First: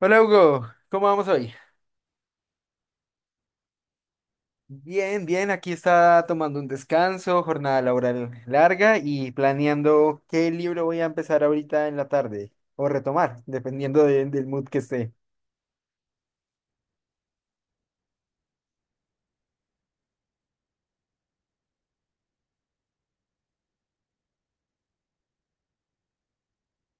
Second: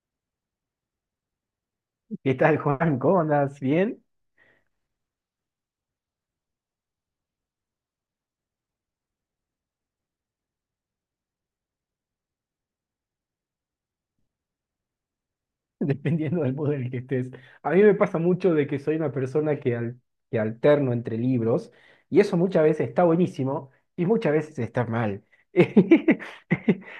Hola Hugo, ¿cómo vamos hoy? ¿Qué tal, Juan? ¿Cómo andas? ¿Bien? Bien, bien, aquí está tomando un descanso, jornada laboral larga y planeando qué libro voy a empezar ahorita en la tarde o retomar, dependiendo del mood que esté. Dependiendo del modo en el que estés. A mí me pasa mucho de que soy una persona que que alterno entre libros y eso muchas veces está buenísimo y muchas veces está mal.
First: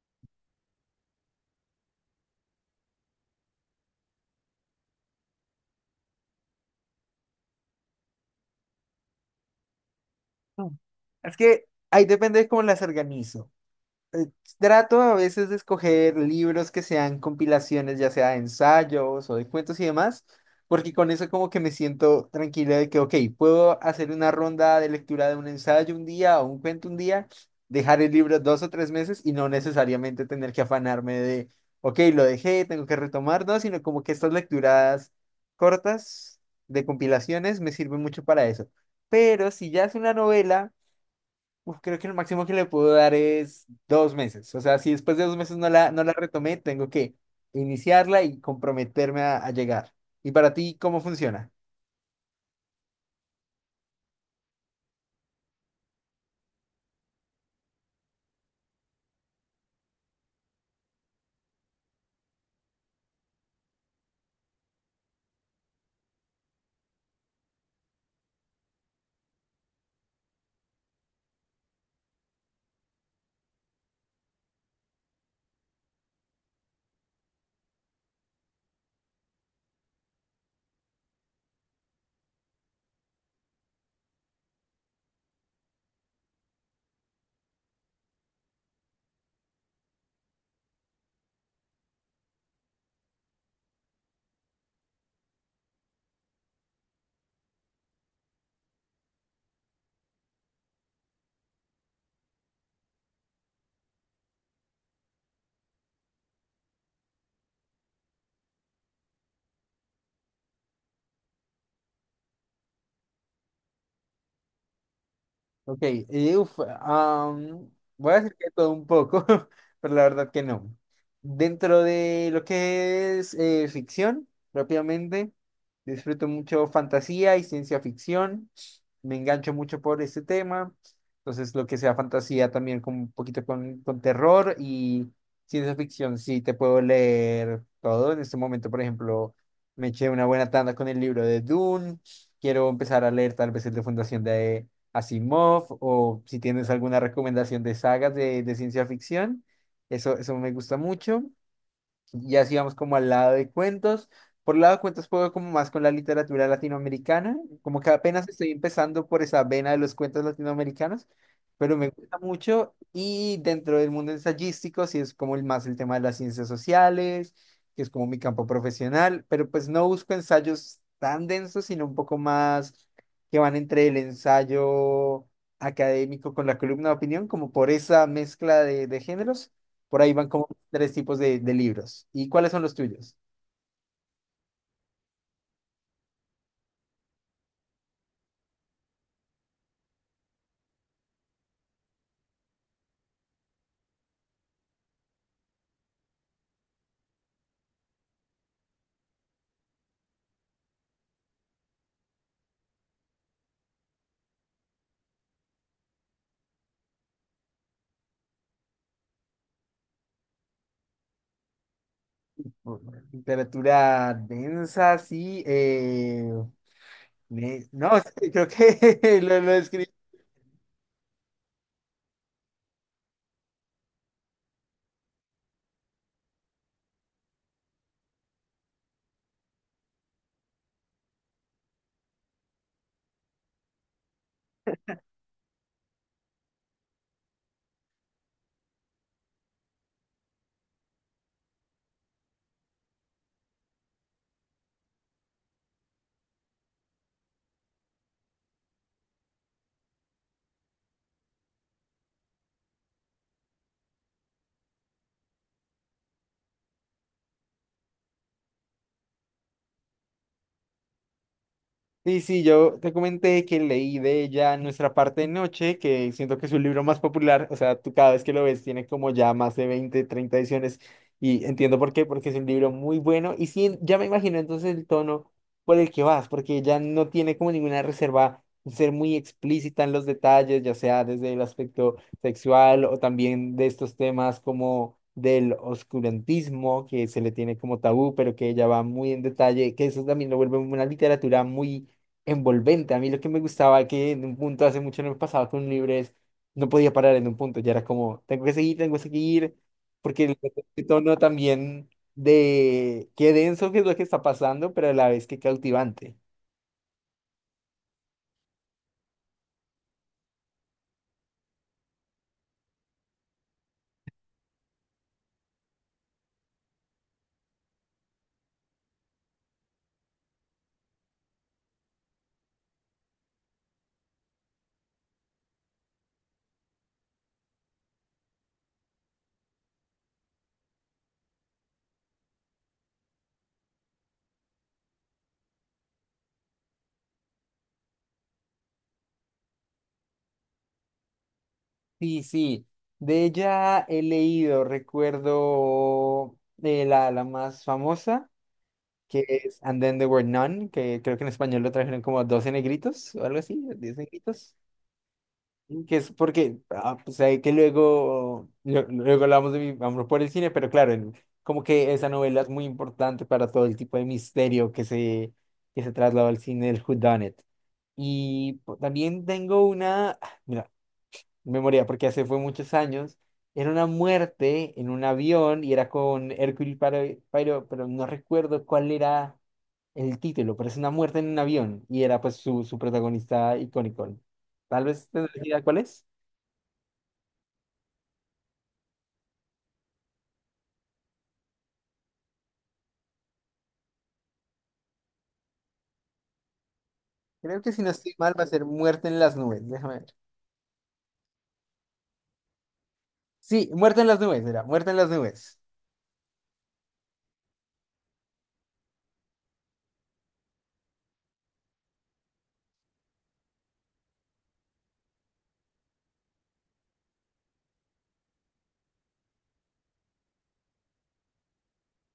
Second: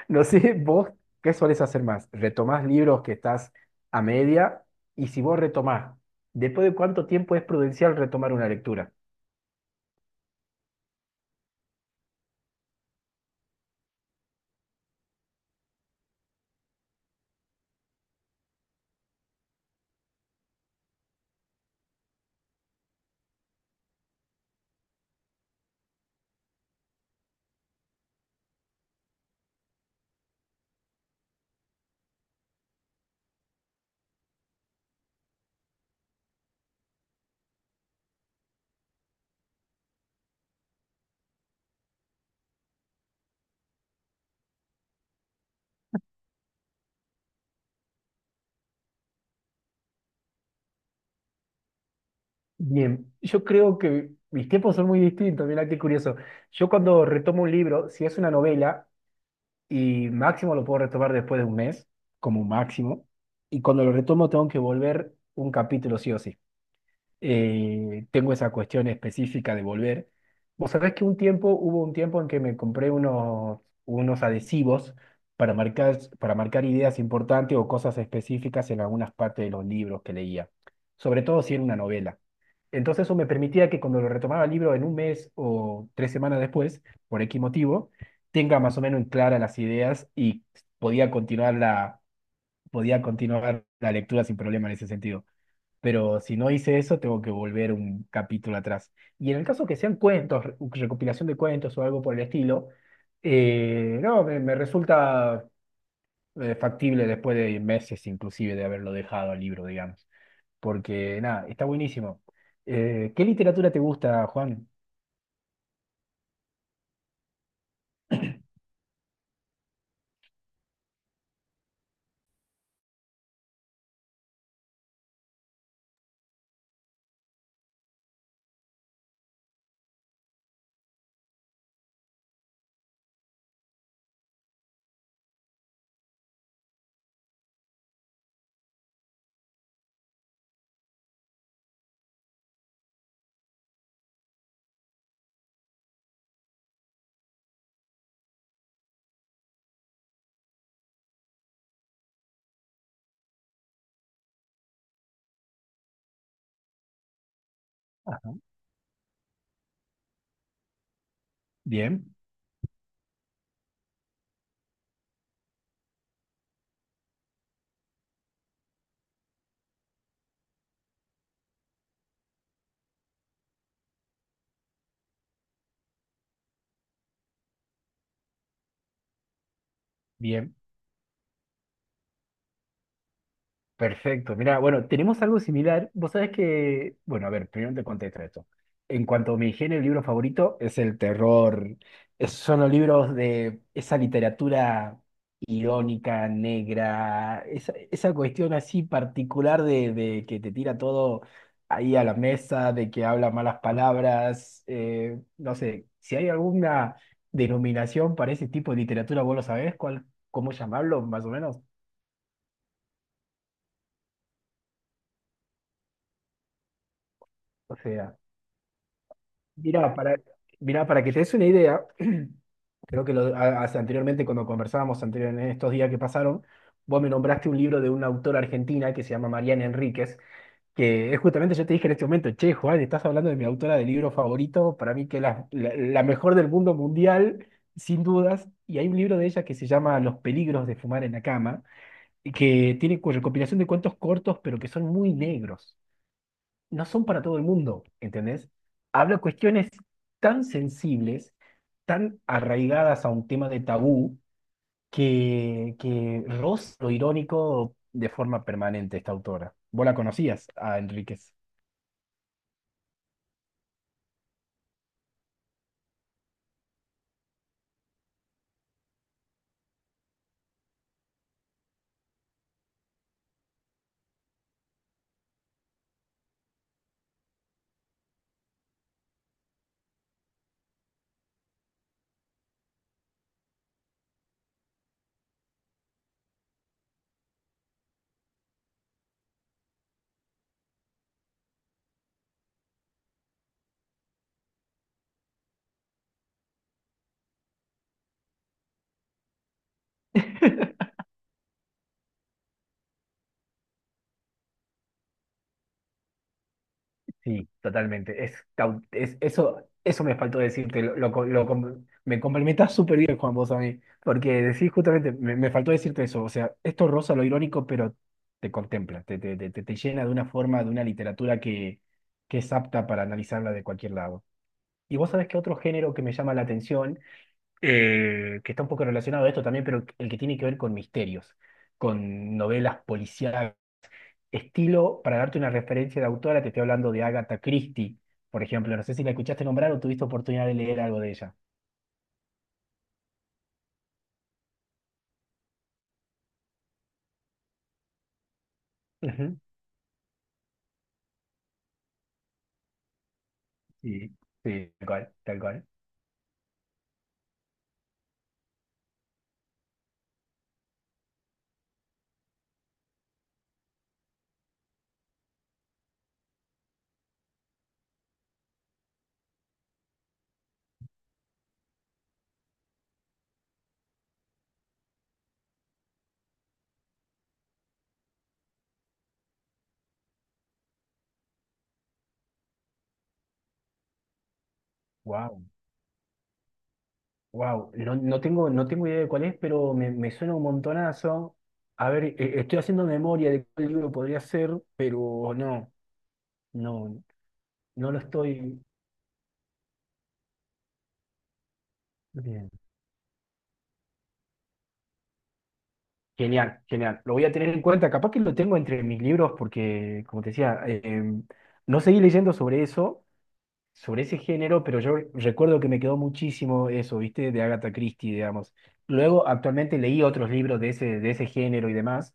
No sé, vos, ¿qué solés hacer más? ¿Retomás libros que estás a media? Y si vos retomás, ¿después de cuánto tiempo es prudencial retomar una lectura? Mm. Es que ahí depende de cómo las organizo. eh, Trato a veces de escoger libros que sean compilaciones, ya sea de ensayos o de cuentos y demás, porque con eso como que me siento tranquila de que, ok, puedo hacer una ronda de lectura de un ensayo un día o un cuento un día, dejar el libro dos o tres meses y no necesariamente tener que afanarme de, ok, lo dejé, tengo que retomar, no, sino como que estas lecturas cortas de compilaciones me sirven mucho para eso. Pero si ya es una novela, uf, creo que el máximo que le puedo dar es dos meses. O sea, si después de dos meses no la retomé, tengo que iniciarla y comprometerme a llegar. ¿Y para ti cómo funciona? Bien, yo creo que mis tiempos son muy distintos, mirá qué curioso. Yo cuando retomo un libro, si es una novela, y máximo lo puedo retomar después de un mes, como máximo. Y cuando lo retomo tengo que volver un capítulo sí o sí. Tengo esa cuestión específica de volver. Vos sabés que hubo un tiempo en que me compré unos adhesivos para para marcar ideas importantes o cosas específicas en algunas partes de los libros que leía, sobre todo si era una novela. Entonces eso me permitía que cuando lo retomaba el libro en un mes o tres semanas después, por X motivo, tenga más o menos en clara las ideas y podía continuar la, podía continuar la lectura sin problema en ese sentido, pero si no hice eso, tengo que volver un capítulo atrás. Y en el caso que sean cuentos, recopilación de cuentos o algo por el estilo, no, me resulta factible después de meses inclusive de haberlo dejado al libro, digamos. Porque nada, está buenísimo. ¿Qué literatura te gusta, Juan? Ok, y uf, voy a decir que todo un poco, pero la verdad que no. Dentro de lo que es ficción, propiamente disfruto mucho fantasía y ciencia ficción. Me engancho mucho por este tema. Entonces, lo que sea fantasía también con un poquito con terror y ciencia ficción, sí, te puedo leer todo. En este momento, por ejemplo, me eché una buena tanda con el libro de Dune. Quiero empezar a leer tal vez el de Fundación de Asimov, o si tienes alguna recomendación de sagas de ciencia ficción. Eso me gusta mucho. Y así vamos como al lado de cuentos. Por el lado de cuentos puedo como más con la literatura latinoamericana, como que apenas Ah, estoy empezando por esa vena de los cuentos latinoamericanos, pero me bien, gusta mucho. Y dentro del mundo ensayístico, sí es como el más el tema de las ciencias sociales, que es como mi campo profesional, pero pues no busco ensayos tan densos, sino un poco más que van entre el ensayo académico con la columna de opinión, como por esa mezcla de géneros. Por ahí van como bien. tres tipos de libros. ¿Y cuáles son los tuyos? Perfecto. Mira, bueno, tenemos algo similar. Vos sabés que, bueno, a ver, primero te contesto esto. En cuanto a mi género, el libro favorito es el terror. Son los libros de esa literatura irónica, negra, esa cuestión así particular de que te tira todo ahí a la mesa, de que habla malas palabras. No sé, si hay alguna denominación para ese tipo de literatura, vos lo sabés, cuál, cómo llamarlo, más o menos. Literatura densa, sí. O No, sea, creo que lo describí. Mira, para, mira, para que te des una idea, creo que anteriormente, cuando conversábamos anterior, en estos días que pasaron, vos me nombraste un libro de una autora argentina que se llama Mariana Enríquez, que es justamente, yo te dije en este momento, che, Juan, estás hablando de mi autora de libro favorito, para mí que la mejor del mundo mundial, sin dudas, y hay un libro de ella que se llama Los peligros de fumar en la cama, y que tiene recopilación de cuentos cortos, pero que son muy negros, no son para todo el mundo, ¿entendés? Habla cuestiones tan sensibles, tan arraigadas a un tema de tabú, que roza lo irónico de forma permanente esta autora. ¿Vos la conocías a Enríquez? Sí, sí, yo te comenté que leí de ella Nuestra parte de noche, que siento que es su libro más popular, o sea, tú cada vez que lo ves tiene como ya más de 20 30 ediciones y entiendo por qué, porque es un libro muy bueno y sí, ya me imagino entonces el tono por el que vas, porque ella no tiene como ninguna reserva en ser muy explícita en los detalles, ya sea desde el aspecto sexual o también de estos temas como del oscurantismo que se le tiene como tabú, pero que ella va muy en detalle, que eso también lo vuelve una literatura muy envolvente. A mí lo que me gustaba que en un punto hace mucho no me pasaba con un libro es, no podía parar en un punto, ya era como, tengo que seguir, porque el tono también de qué denso que es lo que está pasando, pero a la vez qué cautivante. Sí, totalmente. Es, eso, eso me faltó decirte. Lo co- lo com- Me complementas súper bien, Juan, vos a mí. Porque decís justamente, me faltó decirte eso. O sea, esto roza lo irónico, pero te contempla, te llena de una forma, de una literatura que es apta para analizarla de cualquier lado. Y vos sabés que otro género que me llama la atención, que está un poco relacionado a esto también, pero el que tiene que ver con misterios, con novelas policiales estilo, para darte una referencia de autora, te estoy hablando de Agatha Christie, por ejemplo. No sé si la escuchaste nombrar o tuviste oportunidad de leer algo de ella. Sí, sí, de ella he leído, recuerdo de la más famosa, que Ujú. es And Then There Were None, que creo que en español lo trajeron como 12 negritos o algo así, diez Sí, negritos. sí, tal cual, tal cual. Que es porque, ah, pues hay que luego, luego hablamos de mi amor por el cine, pero claro, como que esa novela es muy importante para todo el tipo de misterio que se trasladó al cine del whodunit. También tengo una, ah, mira, memoria, porque hace fue muchos años, era una muerte en un avión y era con Poirot, pero no recuerdo cuál era el título, pero es una muerte en un avión y era pues su protagonista icónico. Tal vez tendrás Wow, idea cuál es. wow. No, no tengo idea de cuál es, pero me suena un montonazo. A ver, estoy haciendo memoria de cuál libro podría ser, pero no, Creo que si no no lo estoy mal va a estoy. ser Muerte en las nubes. Déjame ver. Bien. Sí, Muerte en las nubes, era Muerte en las nubes. Genial, genial. Lo voy a tener en cuenta. Capaz que lo tengo entre mis libros porque, como te decía, no seguí leyendo sobre eso, sobre ese género, pero yo recuerdo que me quedó muchísimo eso, ¿viste? De Agatha Christie, digamos. Luego, actualmente leí otros libros de ese género y demás,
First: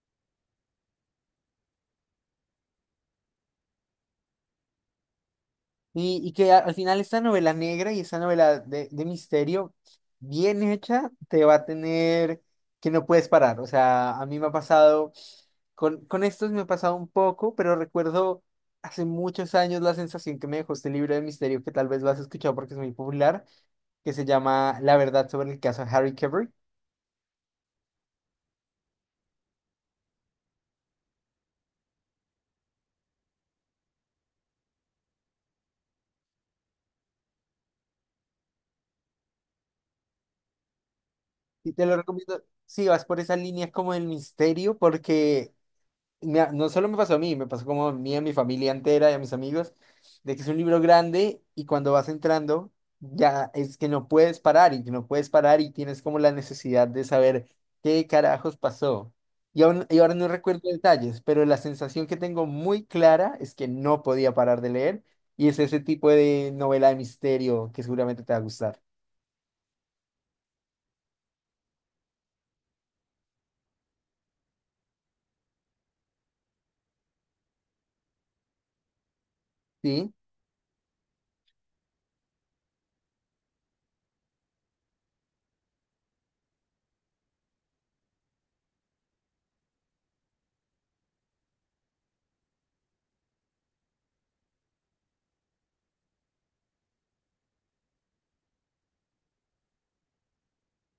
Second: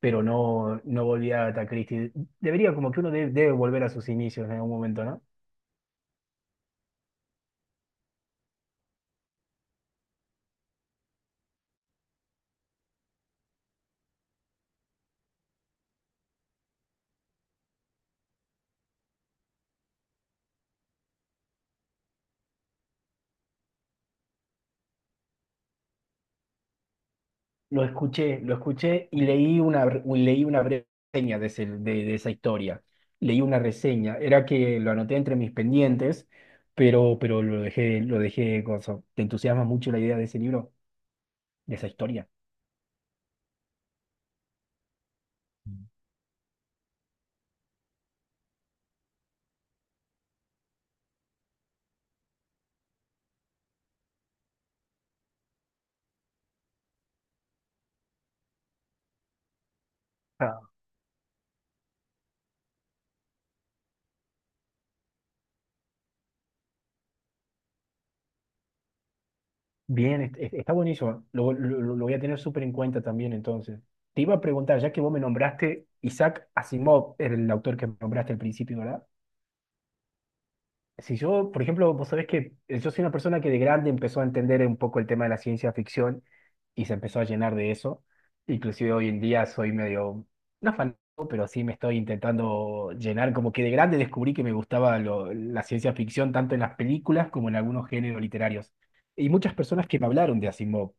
pero no volví a Agatha Christie. Debería, como que debe volver a sus inicios en algún momento, ¿no? Y que al final esta novela negra y esta novela de misterio, bien hecha, te va a tener que no puedes parar. O sea, a mí me ha pasado, con estos me ha pasado un poco, pero recuerdo hace muchos años la sensación que me dejó este libro de misterio, que tal vez lo has escuchado porque es muy popular, que se llama La verdad sobre el caso Harry Cavill. Lo escuché y leí leí una breve reseña de esa historia. Leí una reseña. Era que lo anoté entre mis pendientes, pero lo dejé, cosa. ¿Te entusiasma mucho la idea de ese libro, Y de te esa lo historia? recomiendo si vas por esa línea como del misterio, porque no solo me pasó a mí, me pasó como a mí, a mi familia entera y a mis amigos, de que es un libro grande y cuando vas entrando ya es que no puedes parar y que no puedes parar y tienes como la necesidad de saber qué carajos pasó. Y ahora no recuerdo detalles, pero la sensación que tengo muy clara es que no podía parar de leer y es ese tipo de novela de misterio que seguramente te va a gustar. Bien, está buenísimo. Voy a tener súper en cuenta también entonces. Te iba a preguntar, ya que vos me nombraste, Isaac Asimov era el autor que nombraste al principio, ¿verdad? ¿Sí? Si yo, por ejemplo, vos sabés que yo soy una persona que de grande empezó a entender un poco el tema de la ciencia ficción y se empezó a llenar de eso. Inclusive hoy en día soy medio, no fanático, pero sí me estoy intentando llenar, como que de grande descubrí que me gustaba la ciencia ficción tanto en las películas como en algunos géneros literarios. Y muchas personas que me hablaron de Asimov,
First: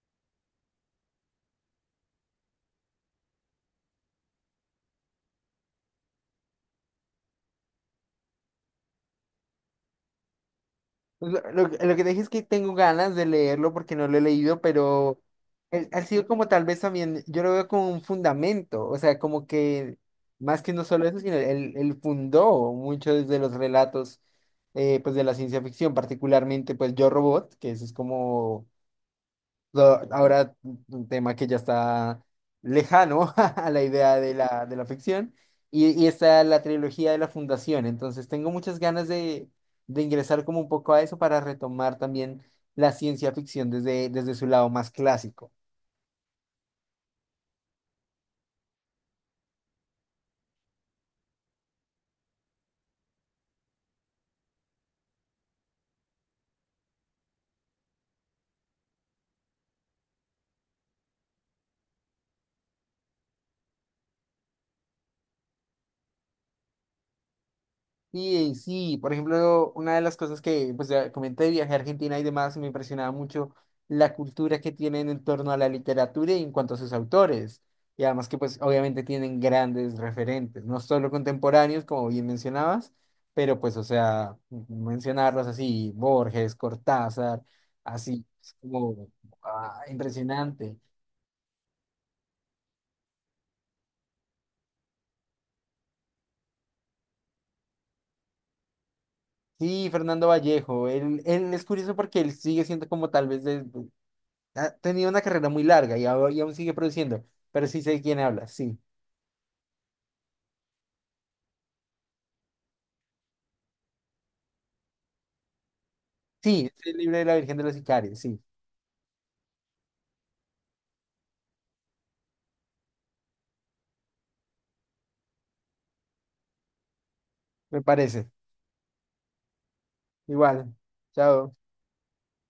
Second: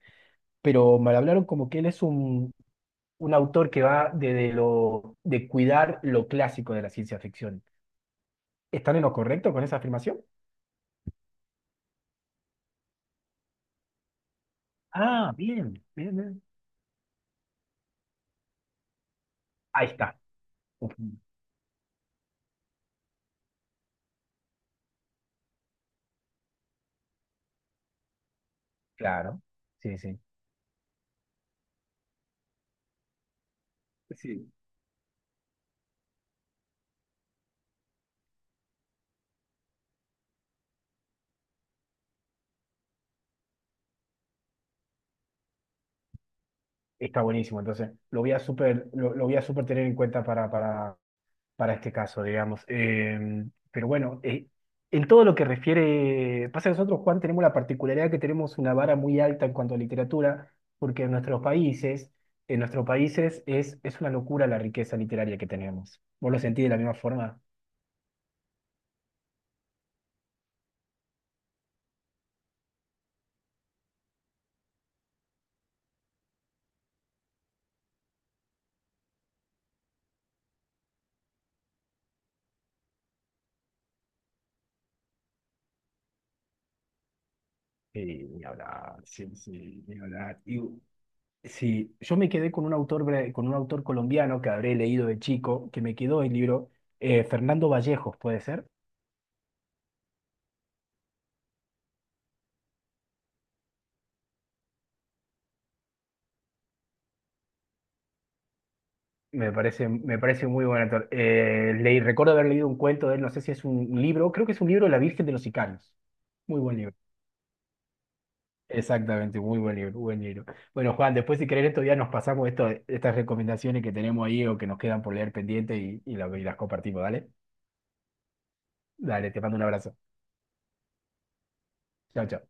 pero me hablaron como que él es un autor que va de cuidar lo clásico de la ciencia ficción. ¿Están en lo correcto con esa afirmación? Pues, lo que te dije es que tengo ganas de leerlo porque no lo he leído, pero Ah, bien, ha bien, sido bien. como tal vez también, yo lo veo como un fundamento, o sea, como Ahí que está. más que no Uf, solo eso, sino él fundó muchos de los relatos pues de la ciencia ficción, particularmente pues Yo Robot, que eso es como... claro, sí, So, sí. ahora, un tema que ya está lejano a la idea de Sí. De la ficción, y está la trilogía de la Fundación. Entonces, tengo muchas ganas de ingresar como un poco a eso para retomar también la ciencia ficción desde su lado más clásico. Está buenísimo, entonces lo voy a súper tener en cuenta para este caso, digamos. Pero bueno, en todo lo que refiere, pasa que nosotros, Juan, tenemos la particularidad que tenemos una vara muy alta en cuanto a literatura, porque en nuestros países es una locura la riqueza literaria que tenemos. ¿Vos lo sentís de la misma forma? Sí, sí, por ejemplo, una de las cosas que pues, ya comenté de viaje a Argentina y demás, me impresionaba mucho la cultura que tienen en torno a la literatura y en cuanto a sus autores. Y además que pues obviamente tienen grandes referentes, no solo contemporáneos, como bien mencionabas, pero pues o sea, mencionarlos así, Borges, Cortázar, Sí, así, ni es hablar, como... sí, ah, sí, ni hablar. Y impresionante. sí, yo me quedé con un autor, con un autor colombiano que habré leído de chico, que me quedó el libro, Fernando Vallejos, ¿puede ser? Sí, Fernando Vallejo, él es curioso porque él sigue siendo como tal vez de... Ha tenido una carrera muy larga y aún sigue produciendo, pero sí sé de quién habla, sí. Me parece muy buen actor. Recuerdo haber leído un cuento de él, no sé si es un libro, creo que es un libro, La Virgen de los Sicarios. Muy Sí, buen es libro. el libro de la Virgen de los Sicarios, sí, Exactamente, muy buen libro, buen libro. Bueno, Juan, después si querés estos días nos pasamos esto, estas recomendaciones que tenemos ahí o que nos quedan por leer pendiente y, y las compartimos, ¿dale? me parece. Dale, te mando un abrazo. Igual, chao. Chao, chao.